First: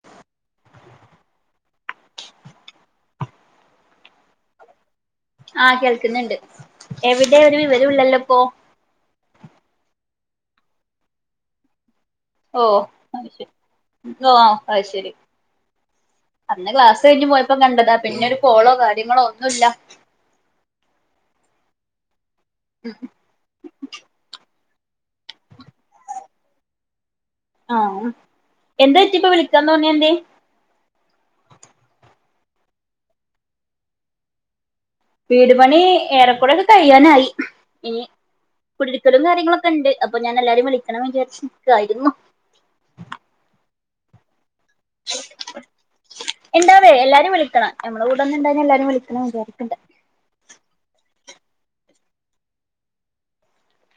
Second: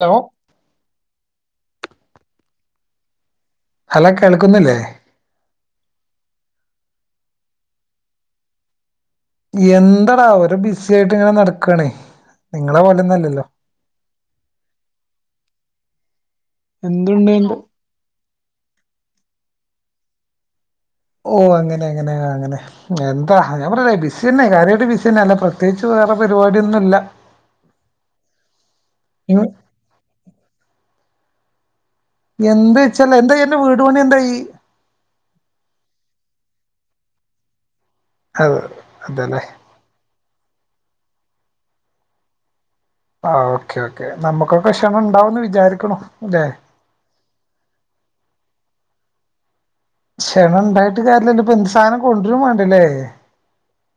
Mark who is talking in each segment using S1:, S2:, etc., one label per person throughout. S1: Hello hello കേൾക്കുന്നില്ലേ
S2: ആ കേൾക്കുന്നുണ്ട് എവിടെയാ ഒരു വിവരവും ഇല്ലല്ലോ ഇപ്പോൾ
S1: എന്തടാ ഒരുബിസി ആയിട്ട് ഇങ്ങനെ നടക്കണേ
S2: ഓ അത് ശരി ഓ അത് ശരി അന്ന് ക്ലാസ് കഴിഞ്ഞ്
S1: എന്തുണ്ട്ണ്ട്
S2: പോയപ്പോ കണ്ടതാ പിന്നെ ഒരു കോളോ കാര്യങ്ങളോ ഒന്നുംല്ല
S1: ഓ അങ്ങനെ അങ്ങനെയ അങ്ങനെ എന്താ ഞാ പറ ബിസിന്നെ കാര്യ ബിസിന്നെല്ല പ്രത്യേകിച്ച് വേറെ പരിപാടിയൊന്നും ഇല്ല
S2: ആ എന്താറ്റിപ്പ വിളിക്കാൻ തോന്നിയ എന്തെ
S1: എന്ത് ച്ചാല് എന്താ എന്റെ വീടു പണി എന്തായി
S2: വീട് പണി ഏറെക്കുറെ ഒക്കെ കഴിയാനായി ഇനി
S1: അത്
S2: കുടിരിക്കലും
S1: അതല്ലേ
S2: കാര്യങ്ങളുംക്കെ ഉണ്ട് അപ്പൊ ഞാൻ എല്ലാരും വിളി എണം വിചാരിച്ചക്ക ആയിരു ന്നു
S1: ആ ഓക്കെ ഓക്കെ നമ്മുക്ക്
S2: ഉണ്ടാവേ എല്ലാരും വിളിക്കണം നമ്മടെ കൂടെ ഒന്ന ഇണ്ട എല്ലാരും വിളിക്കണം [unintelligible]
S1: ക്ഷണം ഉണ്ടായിട്ട് കാര്യല്ലല്ലോ ഇപ്പൊ എന്തു സാധനം കൊണ്ടുരും വേണ്ടല്ലേ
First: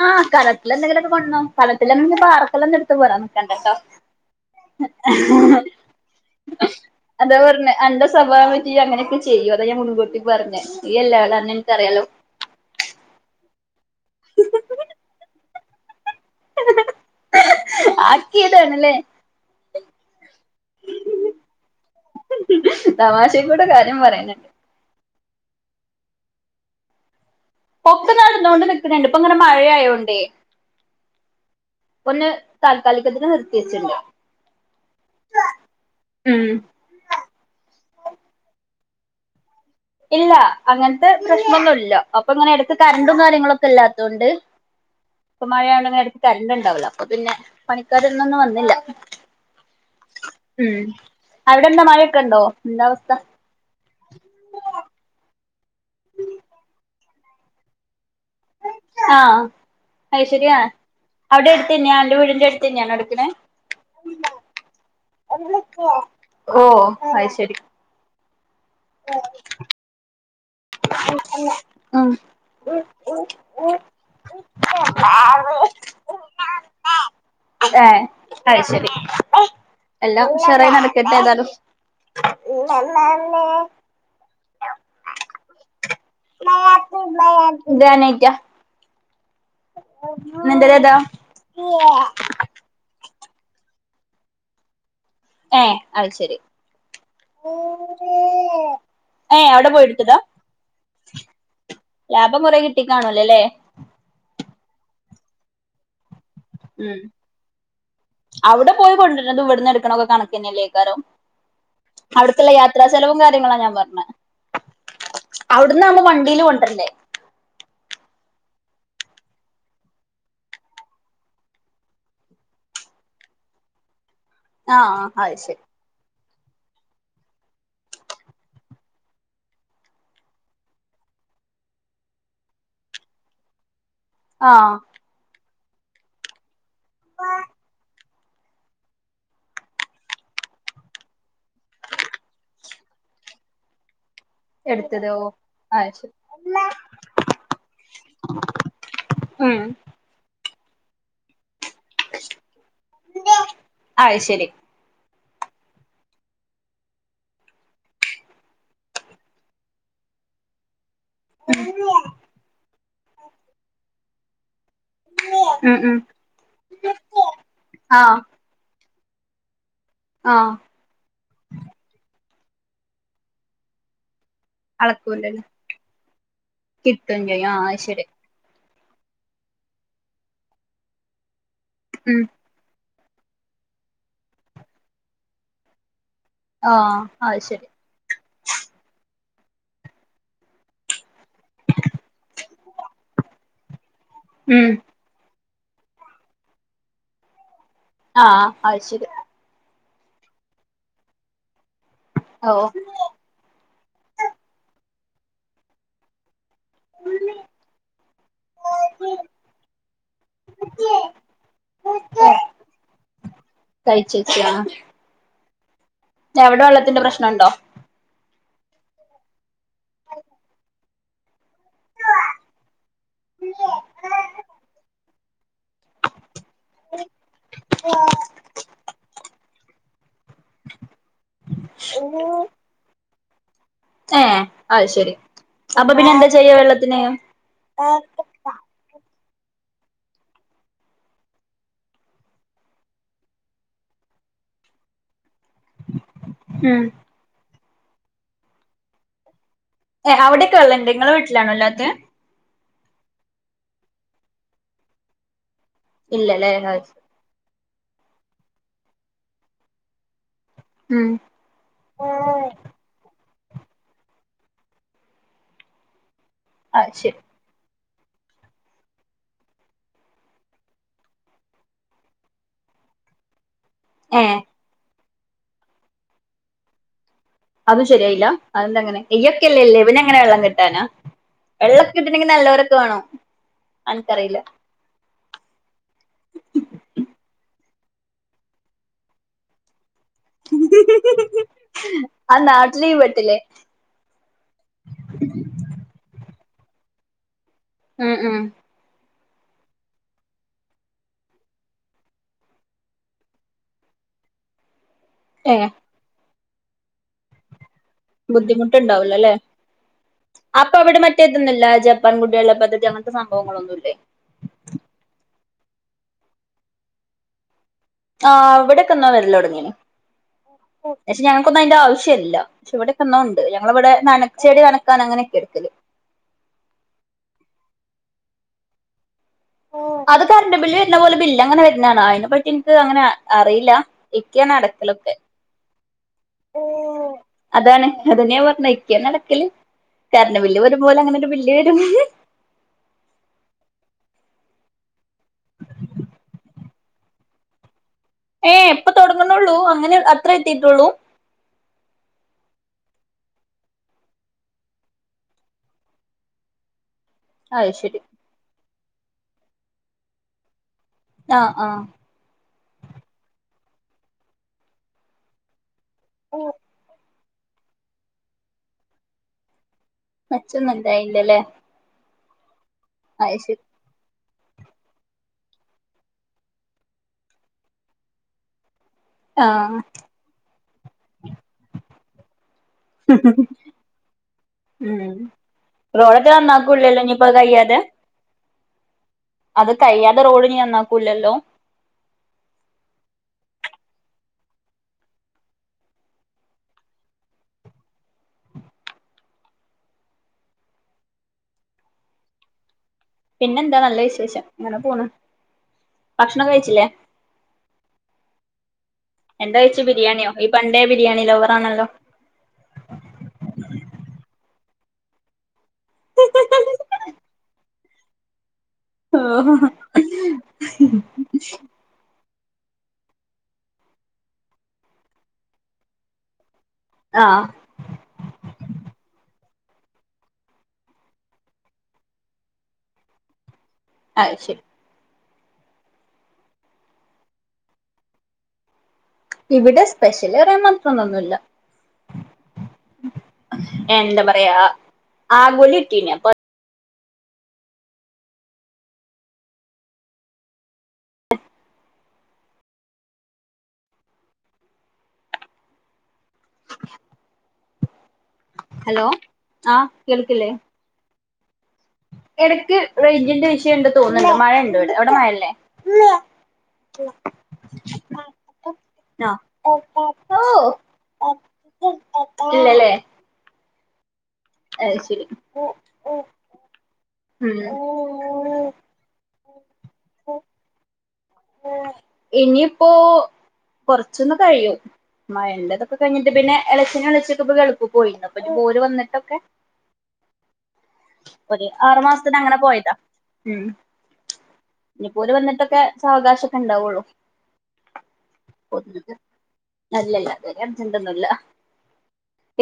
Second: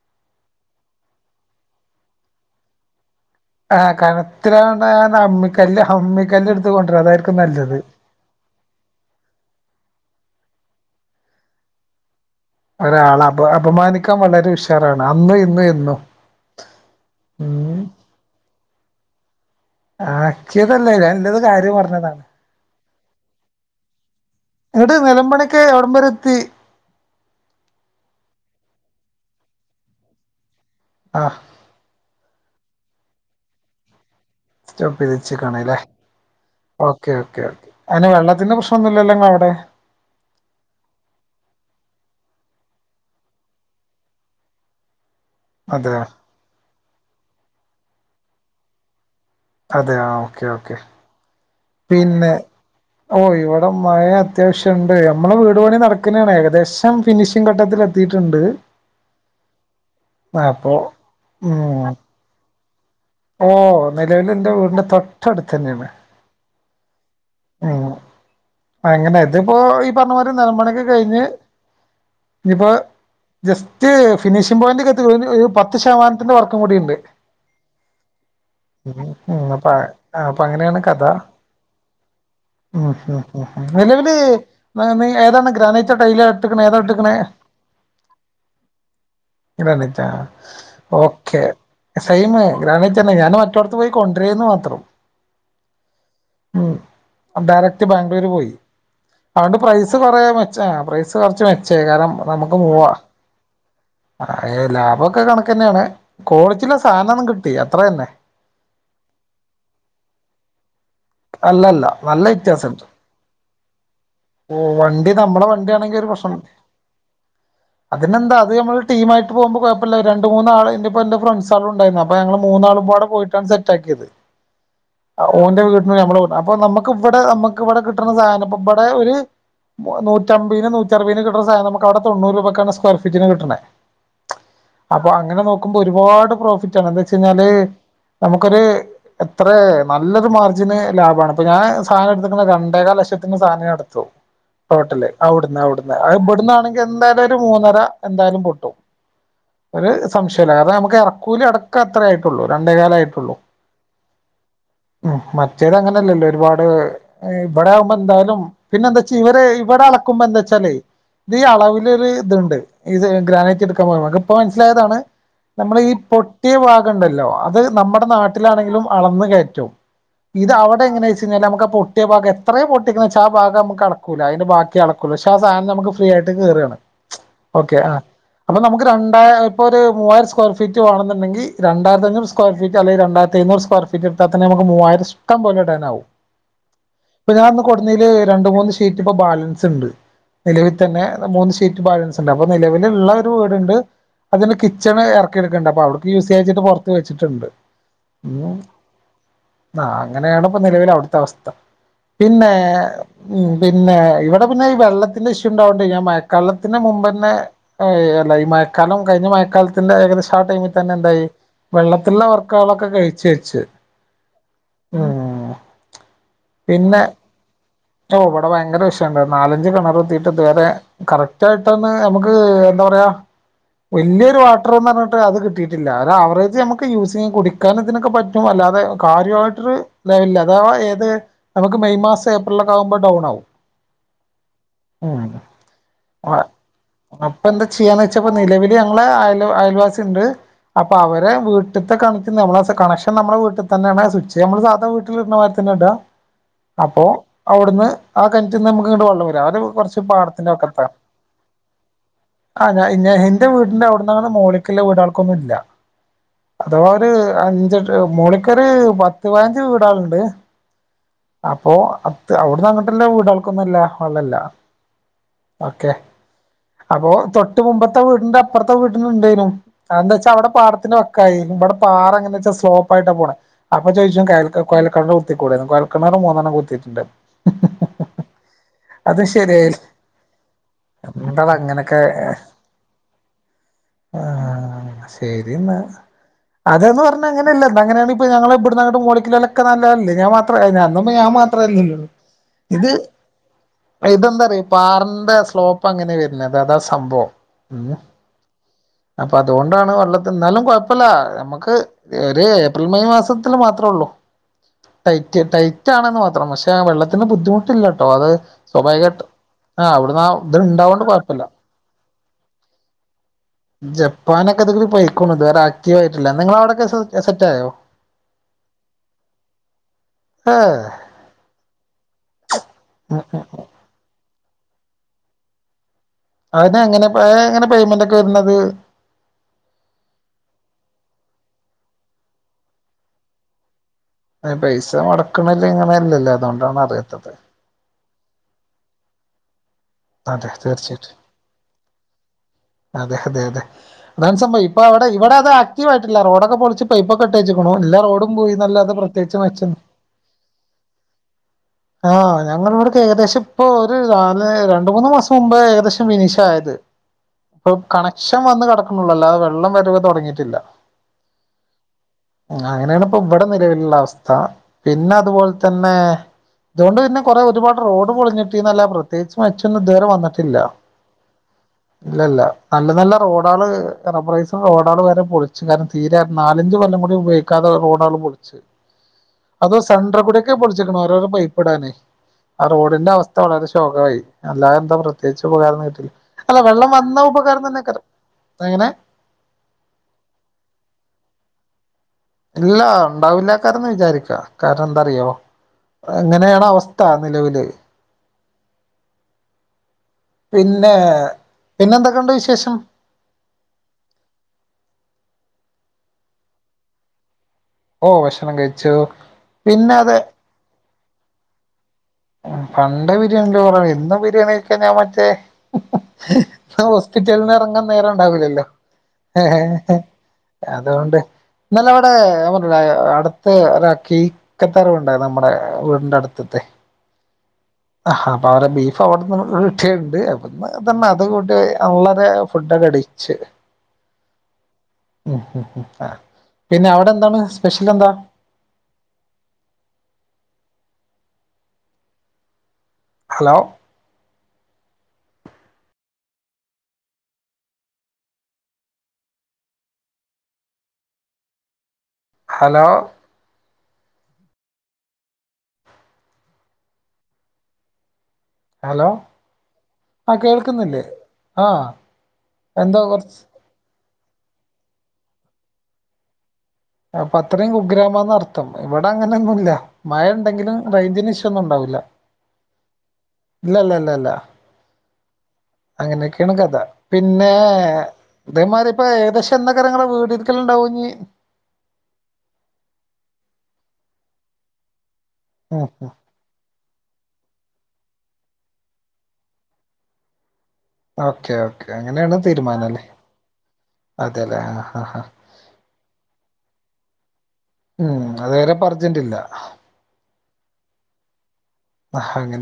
S2: ആ കലത്തില എന്തെങ്കിലും അത് കൊണ്ടോന്നോ കലത്തില എന്തെ ലും പാർക്കെല്ലന്ത എടുത്ത് പോരാ ണ്ടട്ടോ
S1: ആ കനത്തിലാവണ്ട അമ്മിക്കല്ല് അമ്മിക്കല്ല് എടുത്ത് കൊണ്ടുവരാ
S2: അതാ
S1: അതായിരിക്കും
S2: പറഞ്ഞെ
S1: നല്ലത്
S2: അന്റെ- പോകൻ പറ്റോ അങ്ങനെയൊക്കെ ചെയ്യു അതാ ഞാൻ മുൻകൂട്ടി പറഞ്ഞെ ഇയ്യല്ലേ ആള് അന്നെ ഇന്ക് എനിക്കറിയാലോ
S1: ഒരാളെ അപ അപമാനിക്കാൻ വളരെ ഉഷാറാണ് അന്ന് ഇന്ന് എന്നും ഉം
S2: ആക്കിയതാണല്ലേ
S1: ആക്കിയതല്ലേല്ല എന്റെത് കാര്യം പറഞ്ഞതാണ്
S2: ഇടെ കാര്യം പറയുന്നുണ്ട്
S1: ക്കെ എവിടെമ്പരത്തി
S2: ഒ ക്കെ നടന്നോണ്ട് നിക്കുന്നുണ്ട് ഇപ്പൊ ഇങ്ങനെ മഴയായോണ്ടേ
S1: ആഹ്
S2: ഒന്ന് താൽക്കാലികത്തിന് നിർത്തി വെച്ചിണ്ട്.
S1: സ്റ്റോപ്പ് ചെയ്ത് വെച്ച്ക്കണ്ല്ലേ?
S2: ഉം
S1: ഓക്കെ ഓക്കേ ഓക്കേ അതിന് വെള്ളത്തിന്റെ പ്രശ്നൊന്നും ഇല്ലല്ലോ നിങ്ങള അവ്ടെ?
S2: ഇല്ല. അങ്ങനത്തെ പ്രശ്നൊന്നുംല്ല അപ്പൊ ഇങ്ങനെ എടക്ക് കറണ്ടും കാര്യങ്ങളൊക്കെ ഇല്ലാത്തൊണ്ട് പ്പ മഴയായൊണ്ട്
S1: അതെയോ
S2: നേരത്ത് കരണ്ട്ണ്ടാവൂലാ അപ്പൊ പിന്നെ പണിക്കാരൊന്നും ഇന്ന് വന്നില്ല
S1: അതെയോ ഓക്കെ ഓക്കെ
S2: ഉം അവിടെ എന്താ
S1: പിന്നെ
S2: മഴെക്കെണ്ടോ എന്താ അവസ്ഥ?
S1: ഓ ഇവിടെ മഴ അത്യാവശ്യണ്ട് നമ്മള് വീട്പണി നടക്കണേണ് ഏകദേശം ഫിനിഷിങ് ഘട്ടത്തിൽ എ ത്തിട്ടുണ്ട്
S2: ആഹ് അയ്ശെരിയാ
S1: അപ്പോ
S2: അവിടെ
S1: ഉം.
S2: അടുത്തന്നെയാ അന്റെ വീടിന്റെ അടുത്തന്നെയാണോ എടുക്കണെ
S1: ഓ നിലവില് ന്റേ വീടിന്റെ തൊട്ടടുത്ത്ന്നെണ്.
S2: ഓ അയ്ശെരി
S1: അങ്ങനെ ഇതിപ്പോ ഈ പറഞ്ഞമരി നിലം പണിക്കെ കഴിഞ്ഞ്,
S2: ഉം
S1: ഇനിപ്പോ ജസ്റ്റ് ഫിനിഷിംഗ് പോയിന്റ്ക്കെത്തി ഒരു ഒരു പത്ത് ശതമാനത്തിന്റെ വർക്കും കൂടിണ്ട്.
S2: ഏ അത് ശരി
S1: ഉം ഉം അപ്പ
S2: എല്ലാം
S1: അപ്പ
S2: ഉഷാറായി
S1: അങ്ങനെയാണ് കഥ.
S2: നടക്കട്ടെ ഏതാലും
S1: ഉം ഉം ഉം ഉം നിലവില് നീ, നീ ഏതാണ് ഗ്രാ റ്റ, ടൈയില ട്ട്ക്കണ ഏതാ ട്ട്ക്ണേ?
S2: ഇതാനേറ്റ
S1: ഗ്രാനൈറ്റാ,
S2: നിന്റെതേതാ
S1: ഓക്കെ സൈമ് ഗ്രാനൈറ്റാ ഞാൻ മറ്റോട്ത്ത് പോയി കൊണ്ടരേന്ന് മാത്രം
S2: ഏ അത് ശരി.
S1: ഡയറക്ട് ബാംഗ്ലൂര് പോയി
S2: ഏ
S1: അതൊണ്ട്
S2: അവിടെ
S1: പ്രൈസ്
S2: പോയെടുത്തതാ
S1: കൊറേ മെച്ചായി, പ്രൈസ് കൊറച്ച് മെച്ചായി കാരണം
S2: ലാഭം
S1: നമുക്ക്
S2: കൊറെ
S1: പൂവാ.
S2: കിട്ടിക്കാണൂലല്ലേ
S1: യേ ലാഭൊക്കെ കണക്കെന്നെണ്.
S2: ഉം. അവിടെ പോയി കൊണ്ടര്നതും, ഇവ് ട്ന്ന് എടുക്കണക്കെ കണക്ക ന്നെല്ലേക്കാരം?
S1: അല്ലല്ല നല്ല
S2: അവിട്ക്കുള്ള യാത്രാ
S1: വ്യത്യാസമുണ്ട്
S2: ചെലവും കാര്യങ്ങളാണ് ഞാൻ പറഞേ.
S1: ഓ വണ്ടി നമ്മളെ
S2: അവിടുന്നാ
S1: വണ്ടിയാണെങ്കിൽ
S2: വുമ്പ
S1: ഒരു പ്രശ്നം
S2: വണ്ടിയില് കൊണ്ടരണ്ടേ?
S1: അതിനെന്താ, അത് നമ്മള് ടീമായിട്ട് പോവുമ്പോ കുഴപ്പല്ല. രണ്ട് മൂന്നാൾ ഇ ന്റെ പ്പം ന്റെ ഫ്രണ്ട്സാളും ണ്ടായിരുന്നു അപ്പ ഞങ്ങള് മൂന്നാളും വിടെ പോയിട്ടാണ് സെറ്റാ ക്കിയത്.
S2: ആഹ അ ശരി.
S1: അപ്പൊ നമുക്ക് ഇവടെ നമുക്ക് ഇവടെ കിട്ടണ സാധനം ഇപ്പ ബടെ ഒരു നൂറ്റമ്പിന് നൂറ്റ, അറുവീന് കിട്ടണ സാധനം നമുക്ക വിടെ തൊണ്ണൂറ് രൂപക്കാണ് സ്ക്വർ ഫീറ്റിന് കിട്ടണേ.
S2: ആഹ്
S1: അപ്പൊ അങ്ങനെ നോക്കുമ്പോ ഒരുപാട് പ്രോഫിറ്റാ ണ്. എന്താ ചെയ്ഞ്ഞാല് നമുക്കൊരു എത്ര നല്ലൊരു മാർഗ ന് ലാഭാണ് ഇപ്പൊ ഞാൻ സാധന എടുത്ത്ക്ക്ണെ രണ്ടേകാൽ ലക്ഷത്തിന് സാനം ഞാൻ എടുത്തു. ടോട്ടല്
S2: എടുത്തത് ഓ
S1: അവിടന്ന് അവിടന്ന് അത് ഇബ്ട് ന്നാണെങ്കി എന്തായാലും ഒരു മൂന്നര എന്തായാലും പൊട്ടും.
S2: ഉം
S1: ഒരു സംശയം ല്ല. അത് മ്മക്ക് എറക്കൂലി അടക്കം അത്ര ആയിട്ടുള്ളൂ. രണ്ടേ കാലായിട്ടുള്ളൂ.
S2: അത് ശരി
S1: ഉം ചേത അങ്ങനെയല്ലല്ലോ ഒരുപാട് ഇവിടെയാവുമ്പോ എന്തായാലും പിന്നെന്താ ച്ചാ ഇവര് ഇവിടെ അളക്കുമ്പോ എന്താ ച്ചാ ഇത് ഈ അളവില് ഒരു ഇത്ണ്ട്. ഏത് ഗ്രാനേറ്റ് ടുക്കാൻ മ്പോ ങ്ങക്ക് ഇപ്പൊ മനസ്സിലായതാണ് നമ്മൾ
S2: ഉം
S1: ഈ
S2: ഉം
S1: പൊട്ടിയ ഭാഗം ണ്ടല്ലോ? അത് നമ്മടെ
S2: ആഹ്
S1: നാട്ടിലാണെങ്കിലും അളന്നന്ന് കയറ്റു.
S2: ആഹ്
S1: ഇത് അവിടെ എങ്ങനെയാ വെച്ചയിഞ്ഞാല് നമുക്ക് ആ പൊട്ടിയ ഭാഗം എത്ര എത്രയും പൊട്ടിക്ണെ ച്ചാ ആ ഭാഗം നമുക്ക് അടക്കും അതിന്റെ ബാക്കി അളകൊള്ളു. പക്ഷെ ആ
S2: അളക്കൂലല്ലേ
S1: സാനം ഞമ്മക്ക് ഫ്രീ ആയിട്ട് കേറാ ണ് ച്ച്
S2: കിട്ടും ചെയ്യും ആഹ്
S1: ഓക്കെ
S2: അത്
S1: ആ.
S2: ശരി
S1: പ്പം നമുക്ക് രണ്ടായി ഇപ്പോൾ ഒരു മൂവായിര സ്ക്വയർ ഫീറ്റ് വേണെന്നുണ്ടെങ്കിൽ രണ്ടായിരത്ത
S2: ഉം
S1: ഞ്ഞൂറ് സ്ക്വയർ ഫീറ്റ് ല്ലെ രണ്ടായിരത്തി എഴുന്നൂറ്‌ സ്വയർ ഫീറ്റ് എടുതാത ന്നെ മ്മക്ക് മൂായിരം ഇഷ്ട്ടം പോലെ ടനാവും.
S2: ആഹ്
S1: ഇപ്പൊ
S2: അത്
S1: ഞാ ന്ന്
S2: ശരി
S1: കൊട്ന്നീല് രണ്ട്‌, മൂന്ന് ഷീറ്റ് പ്പൊ ബാലൻസ് ണ്ട്. നിലവി തന്നെ മൂന്ന് ഷീറ്റ് ബാലൻസ് ണ്ട് അപ്പൊ നിലവിലള്ള രു വീടുണ്ട് അതിന്റെ
S2: ഉം
S1: കിച്ചണ് ഇറക്കി യെട്ക്കണ്ട് അപ്പൊ അവ്ട്ക്ക് യൂസീയ ച്ട്ട് പുറത്ത് വെച്ചിട്ടുണ്ട്
S2: ആഹ
S1: ഉം
S2: ആ ശരി.
S1: ആ അങ്ങനെയാണ്പ്പ നിലവിലെ അവ്ട് ത്തെ അവസ്ഥ. പിന്നെ
S2: ഓ
S1: ഉം പിന്നെ ഇവിടെ പിന്നെ ഈ വെള്ളത്തിന്റെ ഇഷ്യൂ ഇണ്ടാവോണ്ട് ഞാൻ മാ ക്കലത്തിന്റെ മുമ്പന്നെ അല്ല ഈ മഴക്കാലം കഴിഞ്ഞ മഴക്കാലത്തിന്റെ ഏകദേശം ആ ടൈമിൽ തന്നെ എന്തായി വെള്ളത്തിലുള്ള വർക്കാളൊക്കെ കഴിച്ചച്ച്
S2: [unintelligible] എവ്ടെ
S1: പിന്നെ
S2: വെള്ളത്തിന്റെ പ്രശ്നണ്ടോ?
S1: ഓ ഇവടെ ഭയങ്കര ഇഷ്യുണ്ട് നാലഞ്ച് കിണർത്തീട്ട് ഇതുവരെ കറക് [unintelligible] നമുക്ക് എന്താ പറയാ വല്യരു വാട്ടർ എന്ന് പറഞ്ഞിട്ട് അത് കിട്ടിട്ട് ഇല്ല ഒരാവറേജ് നമുക്ക് യൂസ്ൻ കുടിക്കാനതിനൊക്കെ പറ്റും അല്ലാതെ കാര്യായിട്ടൊരു ലെവല്ഇല്ല [unintelligible] ഏത് നമുക്ക് മെയ് മാസ ഏ ക്കുമ്പത് ഡൗൺ ആവും
S2: ഏഹ് അയ്ശെരി
S1: [unintelligible] അപ്പൊ എന്താ ചെയ്യാന്ന് വെച്ചപ്പോ നിലവില് ഞങ്ങളെ അയൽ അയൽവാസിണ്ട് അപ്പൊ അവരെ വീട്ട്ത്തെ [unintelligible] കണക്ഷൻ നമ്മളെ വീട്ടിതന്നേണ് സ്വിച്ച് നമ്മൾ സാധാ വീട്ടില് ഇട്ണമാതി ടാ
S2: ഉം
S1: അപ്പോ അവ്ട്ന്ന് ആ കെണ്റ്റ്ന്ന് നമുക്ക് ഇങ്ങട്ട് വെള്ളം വെരും അത്
S2: ഏഹ് അവിടൊക്കെ വെള്ളണ്ട് ഇങ്ങളെ വീട്ടിലാണോ ഇല്ലാത്തെ
S1: ആ ഞ ഞാൻ എന്റെ വീടിന്റെ അവിടന്നാണ്ട് മോള്ക്ക്ള്ള വീടാ ൾക്കൊന്നും ഇല്ല
S2: ഇല്ലല്ലേ അത്
S1: അഥവാ ഒര് അഞ്ചട്ട് മോളിക്കൊരു പത്ത് പതിനഞ്ച് വീടാള്ണ്ട്
S2: ശരി ഉം
S1: അപ്പോ അ അവിടുന്ന് അങ്ങിട്ട്ല്ല വീടാള് ഒന്നുല്ല വെള്ളല്ല ഓക്കെ
S2: അത്
S1: അപ്പോ
S2: ശരി
S1: തൊട്ട് മുബ [unintelligible] വീടിന്റെ അപ്പർത്തെ വീട്ടിലും ഉണ്ടേനു അതെഞെച്ചാ അവ്ടെ പാട്ത്തിന്റെ വക്കായിനു ഇവടെ പാറങ്ങനെച്ച സ്ലോപാ [unintelligible] പോണെ അപ്പൊ
S2: ഏ
S1: ചോയ്ക്കും കെ യൽ കുഴൽ ക്കിണർ കുത്തിക്കൂടെ കുഴൽ ക്കിണർ മൂന്നണ്ണം കുത്തിട്ടുണ്
S2: അത് ശരിയായില്ല അതെന്ത അങ്ങനെ
S1: ശരിയായില്ല
S2: ഇയ്യൊക്കെല്ലേള്ളേ പിന്നെങ്ങന വെള്ളം കിട്ടാനാ
S1: എന്താടാ
S2: വെള്ളൊക്കെ കിട്ടണെങ്കിൽ നല്ലോരക്കെ വേണം അനക്കറിയില്ല
S1: ആഹ് ശരിന്നാ അതന്ന് പർഞ്ഞ അങ്ങനല്ല ണ്ട് അങ്ങനെയാണിപ്പ ഞങ്ങളെ ഇബട്ന്നങ്ങട്ട് മോളിക്ക്ല്ലോലൊക്കെ നല്ലതല്ലേ ഞാൻ മാത്ര അയ് ഞാ അന്നൊന്നും പ്പം ഞാൻ മാത്ര അല്ലല്ലോ
S2: ആ നാട്ടില്
S1: ഇത്
S2: ഈ പെട്ടില്ലേ
S1: ഇതെന്താറിയോ പാറന്റെ സ്ലോപ്പ് അങ്ങനെ [unintelligible] അതാ സംഭവം
S2: ഉം ഉം
S1: അപ്പൊ അതുകൊണ്ടാണ് വെള്ളത്തി ന്നാലും കൊഴപ്പല്ല നമ്മുക്ക് ഒരു ഏപ്രിൽ മെയ് മാസത്തില് മാത്രേ ഒള്ളൂ ടൈറ്റ്
S2: ഏ
S1: ടൈറ്റാണെന്ന് മാത്രം പക്ഷെ ആ വെള്ളത്തില് ബുദ്ധിമുട്ടില്ല കേട്ടോ അത് സ്വാഭാവികായിട്ട്
S2: ബുദ്ധിമുട്ടുണ്ടാവൂലല്ലേ
S1: ആഹ് അവിട്ന്നാ ഇത്
S2: അപ്പൊ അവിടെ
S1: ഇണ്ടാവോണ്ട് കൊഴപ്പല്ല.
S2: മറ്റേതൊന്നുല്ല ജപ്പാൻ കുടിവെള്ള പദ്ധതി അങ്ങനത്തെ സംഭവങ്ങളൊന്നുല്ലേ
S1: ജപ്പാനൊക്കെ [unintelligible] ആക്റ്റീവായിട്ടില്ല നിങ്ങളവിടെക്കെ സെ സെറ്റ് ആയോ
S2: ആഹ് ഇവിടൊക്കെ എന്നോ വെര്ല്ലൊട്‌ങ്ങീണ്.
S1: ഏഹ്
S2: പക്ഷെ ഞങ്ങക്കൊന്നും അയ്ന്റെ ആവശ്യല്ല. പക്ഷെ ഇവിടെക്കെന്നോണ്ട് ഞങ്ങളിവിടെ നന ച്ചെടിനനക്കാൻ അങ്ങനെയൊക്കെട്ക്കല്
S1: അതിനെങ്ങനെ അ ഏ എങ്ങനെ പെയ്മെന്റ് ഒക്കെ വെര്നത്
S2: അത് കർന്റ് ബില്ല് വരുന്ന പോലെ ബില്ലങ്ങനെ വർന്നാണ അയിനെ പറ്റി ഇൻക്ക് അങ്ങനെ അറിയില്ല ഇക്കാണ്
S1: പൈസ
S2: അടക്കലൊക്കെ
S1: മുടക്കണല്ല ഇങ്ങനെയല്ലല്ലോ അതുകൊണ്ടാണ് അറിയാത്തത്
S2: അതാണ് അതന്നേ പർന്നെ ഇക്കേണടക്കല്
S1: അതെ തീർച്ചായിട്ടും
S2: വരും
S1: അതെ അതെ അതാ ഇപ്പ അവിടെ ഇവിടെ അത് ആക്ടവ് ആയിട്ടില്ല റോഡൊക്കെ പൊൾച്ച് പൈപ്പക്കെട്ടേച്ച്‌ക്നു ഇല്ല റോഡും
S2: ഏ ഇപ്പൊ
S1: പോയിന്നല്ലാതെ പ്രത്യേകിച്ച്
S2: തുടങ്ങണള്ളൂ
S1: മെച്ചന്നും
S2: അങ്ങനെ അത്ര എത്തിയിട്ടുള്ളൂ
S1: ആഹ് ഞങ്ങളിവിടെ ഏകദേശം ഇപ്പൊ ഒരു നാല് രണ്ടുമൂന്ന് മാസം മുമ്പ് ഏകദേശം ഫിനിഷായത് പ്പൊ
S2: അത് ശരി
S1: കണക്ഷൻ വന്ന് കടക്ക്ണെള്ളൂ അല്ലാതെ വെള്ളം വരവ് തൊടങ്ങീട്ടില്ല.
S2: ആഹ് ആഹ്
S1: ആഹ് അങ്ങനാണ് പ്പം ഇവടെ നിലവിലുള്ള അവസ്ഥ പിന്നെ അതുപോൽ തന്നെ ഇതോണ്ട് പിന്നെ കൊറെ ഒരുപാട് റോഡ് പൊളിഞ്ഞിട്ടിന്നല്ല പ്രത്യേകിച്ച് മെച്ചെ [unintelligible] ഇതുവരെ വന്നിട്ടില്ല
S2: മെച്ചൊന്നും ഇണ്ടായില്ലല്ലേ
S1: ഇല്ല ല്ല നല്ല നല്ല
S2: അത് ശരി
S1: റോഡാള് റബ്ബറയ് [unintelligible] റോഡാൾ വരെ പൊൾച്ചു കാരണം തീരെ നാലഞ്ച് കൊല്ലം കൂടി ഉപയോഗിക്കാതെ റോഡാള് പൊൾച്ച് അത്
S2: ആഹ്
S1: സെണ്ട്രകൂടെക്കെ പൊൾച്ചിർ ക്ക്ണെ ഓരോരോ പൈപ്പിടാനേ ആ റോഡിന്റെ അവസ്ഥ വളരെ ശോകമായി അല്ലാതെന്താ
S2: ഉം
S1: പ്രത്യേകിച്ച് ഉപകാരം കിട്ടില്ല
S2: റോഡൊക്കെ
S1: അല്ല വെള്ളം
S2: നന്നാക്കൂല്ലല്ലോ ഇനിയിപ്പോ
S1: വന്ന
S2: അത്
S1: ഉപകാരം
S2: കഴിയാതെ
S1: തന്നെക്കരം എങ്ങനെ
S2: അത് കഴിയാതെ റോഡിനി നന്നാക്കൂല്ലല്ലോ
S1: ഇല്ല ഉണ്ടാവില്ലകാരന്ന് വിചാരിക്ക കാരണം എന്താറിയോ അങ്ങനെയണ് അവസ്ഥ നിലവിൽ പിന്നെ പിന്നെന്തൊക്കെയുണ്ട് വിശേഷം
S2: പിന്നെന്താ നല്ല വിശേഷം അങ്ങനെ പോണ് ഭക്ഷണമോക്കെ കഴിച്ചില്ലേ?
S1: ഓ ഭക്ഷണം കഴിച്ചു
S2: എന്താ കഴച്ചത്
S1: പിന്നെ അതെ
S2: ബിരിയാണിയോ ഈ പണ്ടേ ബിരിയാണി ലൗവറാണല്ലോ
S1: പണ്ട് ബിരിയാണി ലൗവറോക്കെ ഇന്ന്‌ ബിരിയാണിക്കെ ഞാൻ മറ്റേ ഹോസ്പിറ്റലിന് ഇറങ്ങാൻ നേരം ഉണ്ടാവില്ലല്ലോ
S2: ഓഹ്
S1: അതുകൊണ്ട് ഇന്നലെവിടെ അടുത്ത് ഒ കീക്കത്തറുണ്ട നമ്മുടെ വീടിന്റെ അടുത്തത്തെ
S2: ആഹ്
S1: ആ അപ്പൊ അവിടെ ബീഫ് അവിടെ ഒക്കെണ്ട് അന്ന് തന്നെ അതികൂട്ടി നല്ലൊരു ഫുഡൊക്കെ അടിച്ച്
S2: ആ ശരി
S1: ഉം ഉം ഉം ആ പിന്നെ അവിടെ എന്താണ് സ്പെഷ്യൽ എന്താ
S2: ഇവിടെ സ്പെഷ്യൽ പറയാൻ മാത്രന്നൊന്നുല്ല
S1: ഹലോ
S2: എന്താ പറയാ ആഗോലി കിട്ടീനെ അപ്പൊ
S1: ഹലോ
S2: ഹലോ ആ
S1: ആഹ്
S2: കേൾക്കില്ലേ
S1: കേൾക്കുന്നില്ലേ ആഹ്
S2: ഇടക്ക്
S1: എന്തോ കുറച്ച്
S2: റേഞ്ചിന്റെ വിഷയുണ്ട് തോന്ന്ണ്ട് മഴണ്ട് ഇവിടെ അവിടെ മഴല്ലേ
S1: അപ്പൊ അത്രയും കുഗ്രാമന്ന് അർത്ഥം ഇവിടെ
S2: ആഹ്
S1: അങ്ങനൊന്നുല്ല മഴ
S2: ഓഹ്
S1: ഇണ്ടെങ്കിലും റേഞ്ചിന് വിഷയൊന്നുണ്ടാവില്ല ഇല്ല
S2: ഇല്ലല്ലേ
S1: ഇല്ല ല്ല ല്ല ല്ല
S2: അത് ശരി ഉം
S1: അങ്ങനെയൊക്കെയാണ് കഥ പിന്നെ ഇതേമാതിരി ഇപ്പൊ ഏകദേശം എന്നെക്കാരം ഇങ്ങളെ വീട് ഇരിക്കലുണ്ടാവഞ്ഞി
S2: ഇനിയിപ്പോ കൊറച്ചൊന്ന് കഴിയും
S1: ഉം,
S2: മഴണ്ടതൊക്കെ
S1: ഉം.
S2: കഴിഞ്ഞിട്ട് പിന്നെ ഇളച്ചനും ഇളച്ചി ക്കെ പ്പോ ഗൾഫ് പോയിട്ടിണ്ട് അപ്പൊ ഓര് വന്നിട്ടൊക്കെ
S1: ഓക്കെ
S2: ഒരു
S1: ഓക്കെ
S2: ആറു
S1: അങ്ങനെയാണ്
S2: മാസത്തിന് അങ്ങനെ
S1: തീരുമാനം
S2: പോയതാ
S1: അല്ലേ
S2: ഉം
S1: അതെല്ലേ ആ ഹാ ഹാ
S2: ഇനിപോല് വന്നിട്ടൊക്കെ സാവകാശം ഒക്കെണ്ടാവുള്ളു
S1: ഉം അത് വരെപ്പ അർജന്റില്ല
S2: അർജന്റൊന്നുംല്ല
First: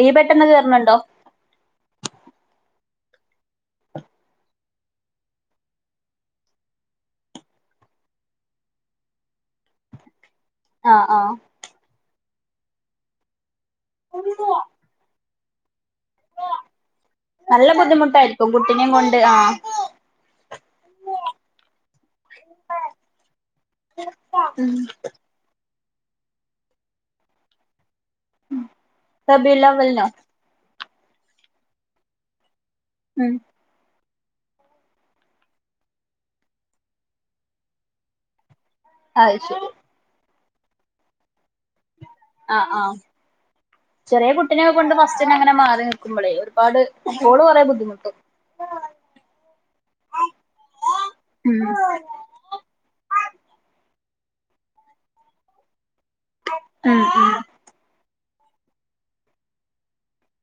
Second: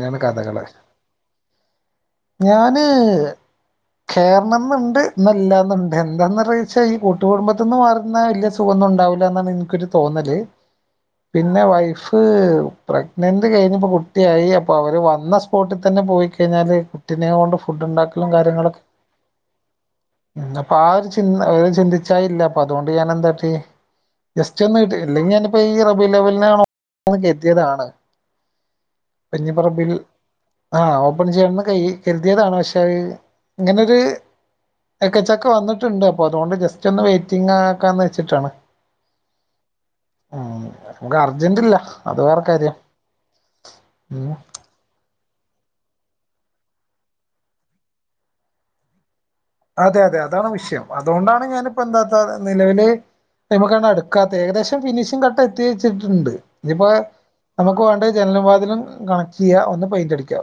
S2: ഇയ്യ് പെട്ടെന്ന്
S1: കഥകള്
S2: കേറുന്നുണ്ടോ
S1: ഞാന് കേറണം ഇണ്ട് എന്നാ ഇല്ലാന്നുണ്ട് എന്താന്ന് വെച്ചാൽ ഈ കുട്ടുകുടുംബത്തിനിന്ന് മാറുന്ന വല്യ സുഖൊന്നും ഉണ്ടാവില്ല എന്നാണ് എനി എനിക്കൊരു തോന്നല്
S2: ആഹ് ആഹ്
S1: പിന്നെ വൈഫ് പ്രഗ്നനന്റ് കഴിഞ്ഞിപ്പോ കുട്ടിയായി അപ്പൊ അവര് വന്ന സമ വോട്ടിൽ തന്നെ പോയി കഴിഞ്ഞാൽ കുട്ടിനെ കൊണ്ട്
S2: നല്ല
S1: ഫുഡ് ഉണ്ടാക്കലും
S2: ബുദ്ധിമുട്ടായിരിക്കും
S1: കാര്യങ്ങളൊക്കെ
S2: കുട്ടിനേം കൊണ്ട് ആഹ്
S1: അപ്പൊ ആ ഒരു ചിന്ത ചിന്തിച്ചായില്ല അപ്പൊ അതുകൊണ്ട് ഞാൻ എന്താട്ടി ജസ്റ്റ്
S2: ഉം
S1: ഒന്ന് കെട്ടി ഇല്ലെങ്കിൽ ഞാനിപ്പോ ഈ റബീഉൽ അവ്വലിന് [unintelligible] കരുതിയതാണ്
S2: റബീഉൽ അവ്വലിനോ
S1: ആഹ് ഓപ്പൺ ചെയ്യണംന്ന് കരുതിയതാണ് പക്ഷേ
S2: ഉം
S1: ഇങ്ങനൊരു എക്കച്ചക്ക വന്നിട്ടുണ്ട് അപ്പൊ അതുകൊണ്ട് ജസ്റ്റ് ഒന്ന് വെയിറ്റിംഗ് ആക്കാന്ന് വെച്ചിട്ടാണ്
S2: അത് ശരി
S1: ഉം നമ്മക്ക് അർജന്റില്ല
S2: ആ ആഹ്
S1: ഉം
S2: ചെറിയ കുട്ടിനെ കൊണ്ട് ഫസ്റ്റിന അങ്ങനെ മാറി നിക്ക ക്കുമ്പോളേ ഒരുപാട് ഓള് കുറെ ബുദ്ധിമുട്ടും
S1: അതെ അതെ അതാണ് വിഷയം അതുകൊണ്ടാണ്
S2: ഉം
S1: ഞാനിപ്പോ എന്താത്ത നിലവിൽ അതിമേക്ക് അങ്ങ് അടുക്ക ത്ത ഏകദേശം ഫിനിഷിംഗ് കട്ടെത്തിയിച്ചിട്ട്ണ്ട് നിപ്പോ
S2: ഉം ഉം
S1: നമുക്ക് വേണ്ടത് ജനലും, വാതിലും, കണക്റ്റ് ചെയ്യാ ഒന്ന് പയിന്റ് അടിക്കാ.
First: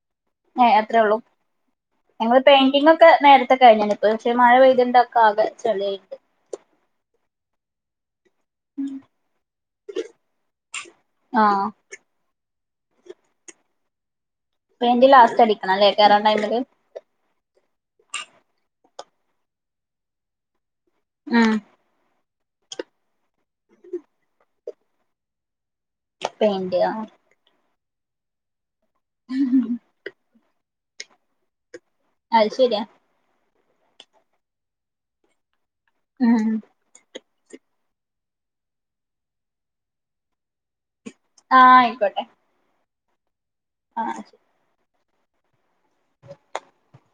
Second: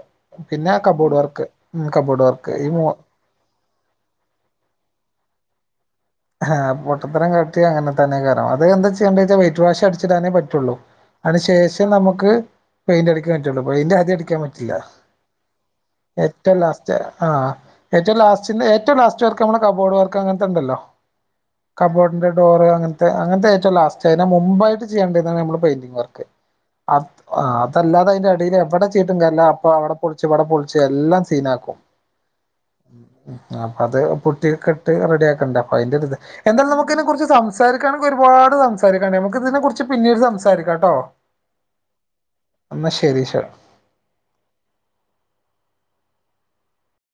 S1: പിന്നെ
S2: ഏയ് അത്രേ
S1: കബോർഡ്
S2: ഉള്ളൂ.
S1: വർക്ക് ഉം കബോർഡ്
S2: ഞങ്ങള്
S1: വർക്ക് ഈ മൂ
S2: പെയിന്റിംഗ് ഒക്കെ നേരത്തെ കഴിഞ്ഞ്ണ് പക്ഷെ മഴ പെയ്തിണ്ടൊക്കെ ആകെ ചെളിയായ്
S1: ആഹ് പൊട്ടത്തരം കാട്ടിയാ അങ്ങനെതന്നെയ്കാരം അത്എന്താ.. ചെയ്യണ്ടച്ചാൽ വൈറ്റ് വാഷ് അടിച്ചിടാനേ പറ്റെള്ളൂ അതിനു
S2: ആഹ്
S1: ശേഷം നമുക്ക് പെയിൻ്റ് അടിക്കാൻ പറ്റെള്ളൂ. പെയിൻ്റ് ആദ്യം അടി ക്കാൻ പറ്റില്ല,
S2: പെയിന്റ് ലാസ്റ്റ് അടിക്കണം അല്ലേ കേറാൻ
S1: ഏറ്റം
S2: ടൈമില്
S1: ലാസ്റ്റാ, ആഹ്. ഏറ്റം ലാസ്റ്റ്ന്റെ ഏറ്റം ലാസ്റ്റ് വർക്ക് നമ്മുടെ കബോഡ് വർക്ക് അങ്ങൻതണ്ടല്ലോ
S2: ഉം
S1: ൻ്റെ ഡോറ് അങ്ങനത്തെ അങ്ങൻത്തെ ഏറ്റവും ലാസ്റ്റ് അയിൻ്റെ മുമ്പായിട്ട് ചെയ്യണ്ടയിതാണ് നമ്മൾ പെയിന്റിങ് വർക്ക്‌
S2: പെയിന്റ് ആഹ്
S1: അപ് ആ.. അതല്ലാതെ അതിന്റെടിൽ എവിടെ ചെയ്തിട്ടും കാര്യല്ല അപ്പൊ അവിടെ പൊളിച്ച് ഇവിടെ പൊളിച്ച് ച്ച് എല്ലാം സീനാക്കും
S2: അയ് ശെരിയാ
S1: അപ്പൊ അത് പുട്ടിയൊക്കെഇട്ട് റെഡിയാക്കണ്ടെ അപ്പ അയിന്റെ ഒര്ത്
S2: ഉം
S1: എന്താലും നമുക്കതിനെ കുറിച്ച് സംസാ സംസാരിക്കുകയാണെങ്കിൽ സംസാരിക്കാനെക്കെ ഒരുപാട് സംസാരിക്കാണ്ട് നമുക്ക് ഇതിനെ കുറിച്ച് പിന്നീട് സംസാരിക്കാട്ടോ?
S2: ആഹ് ആയിക്കോട്ടെ..
S1: എന്നാൽ ശരി ശാ.
S2: ആഹ് ശരി അതെ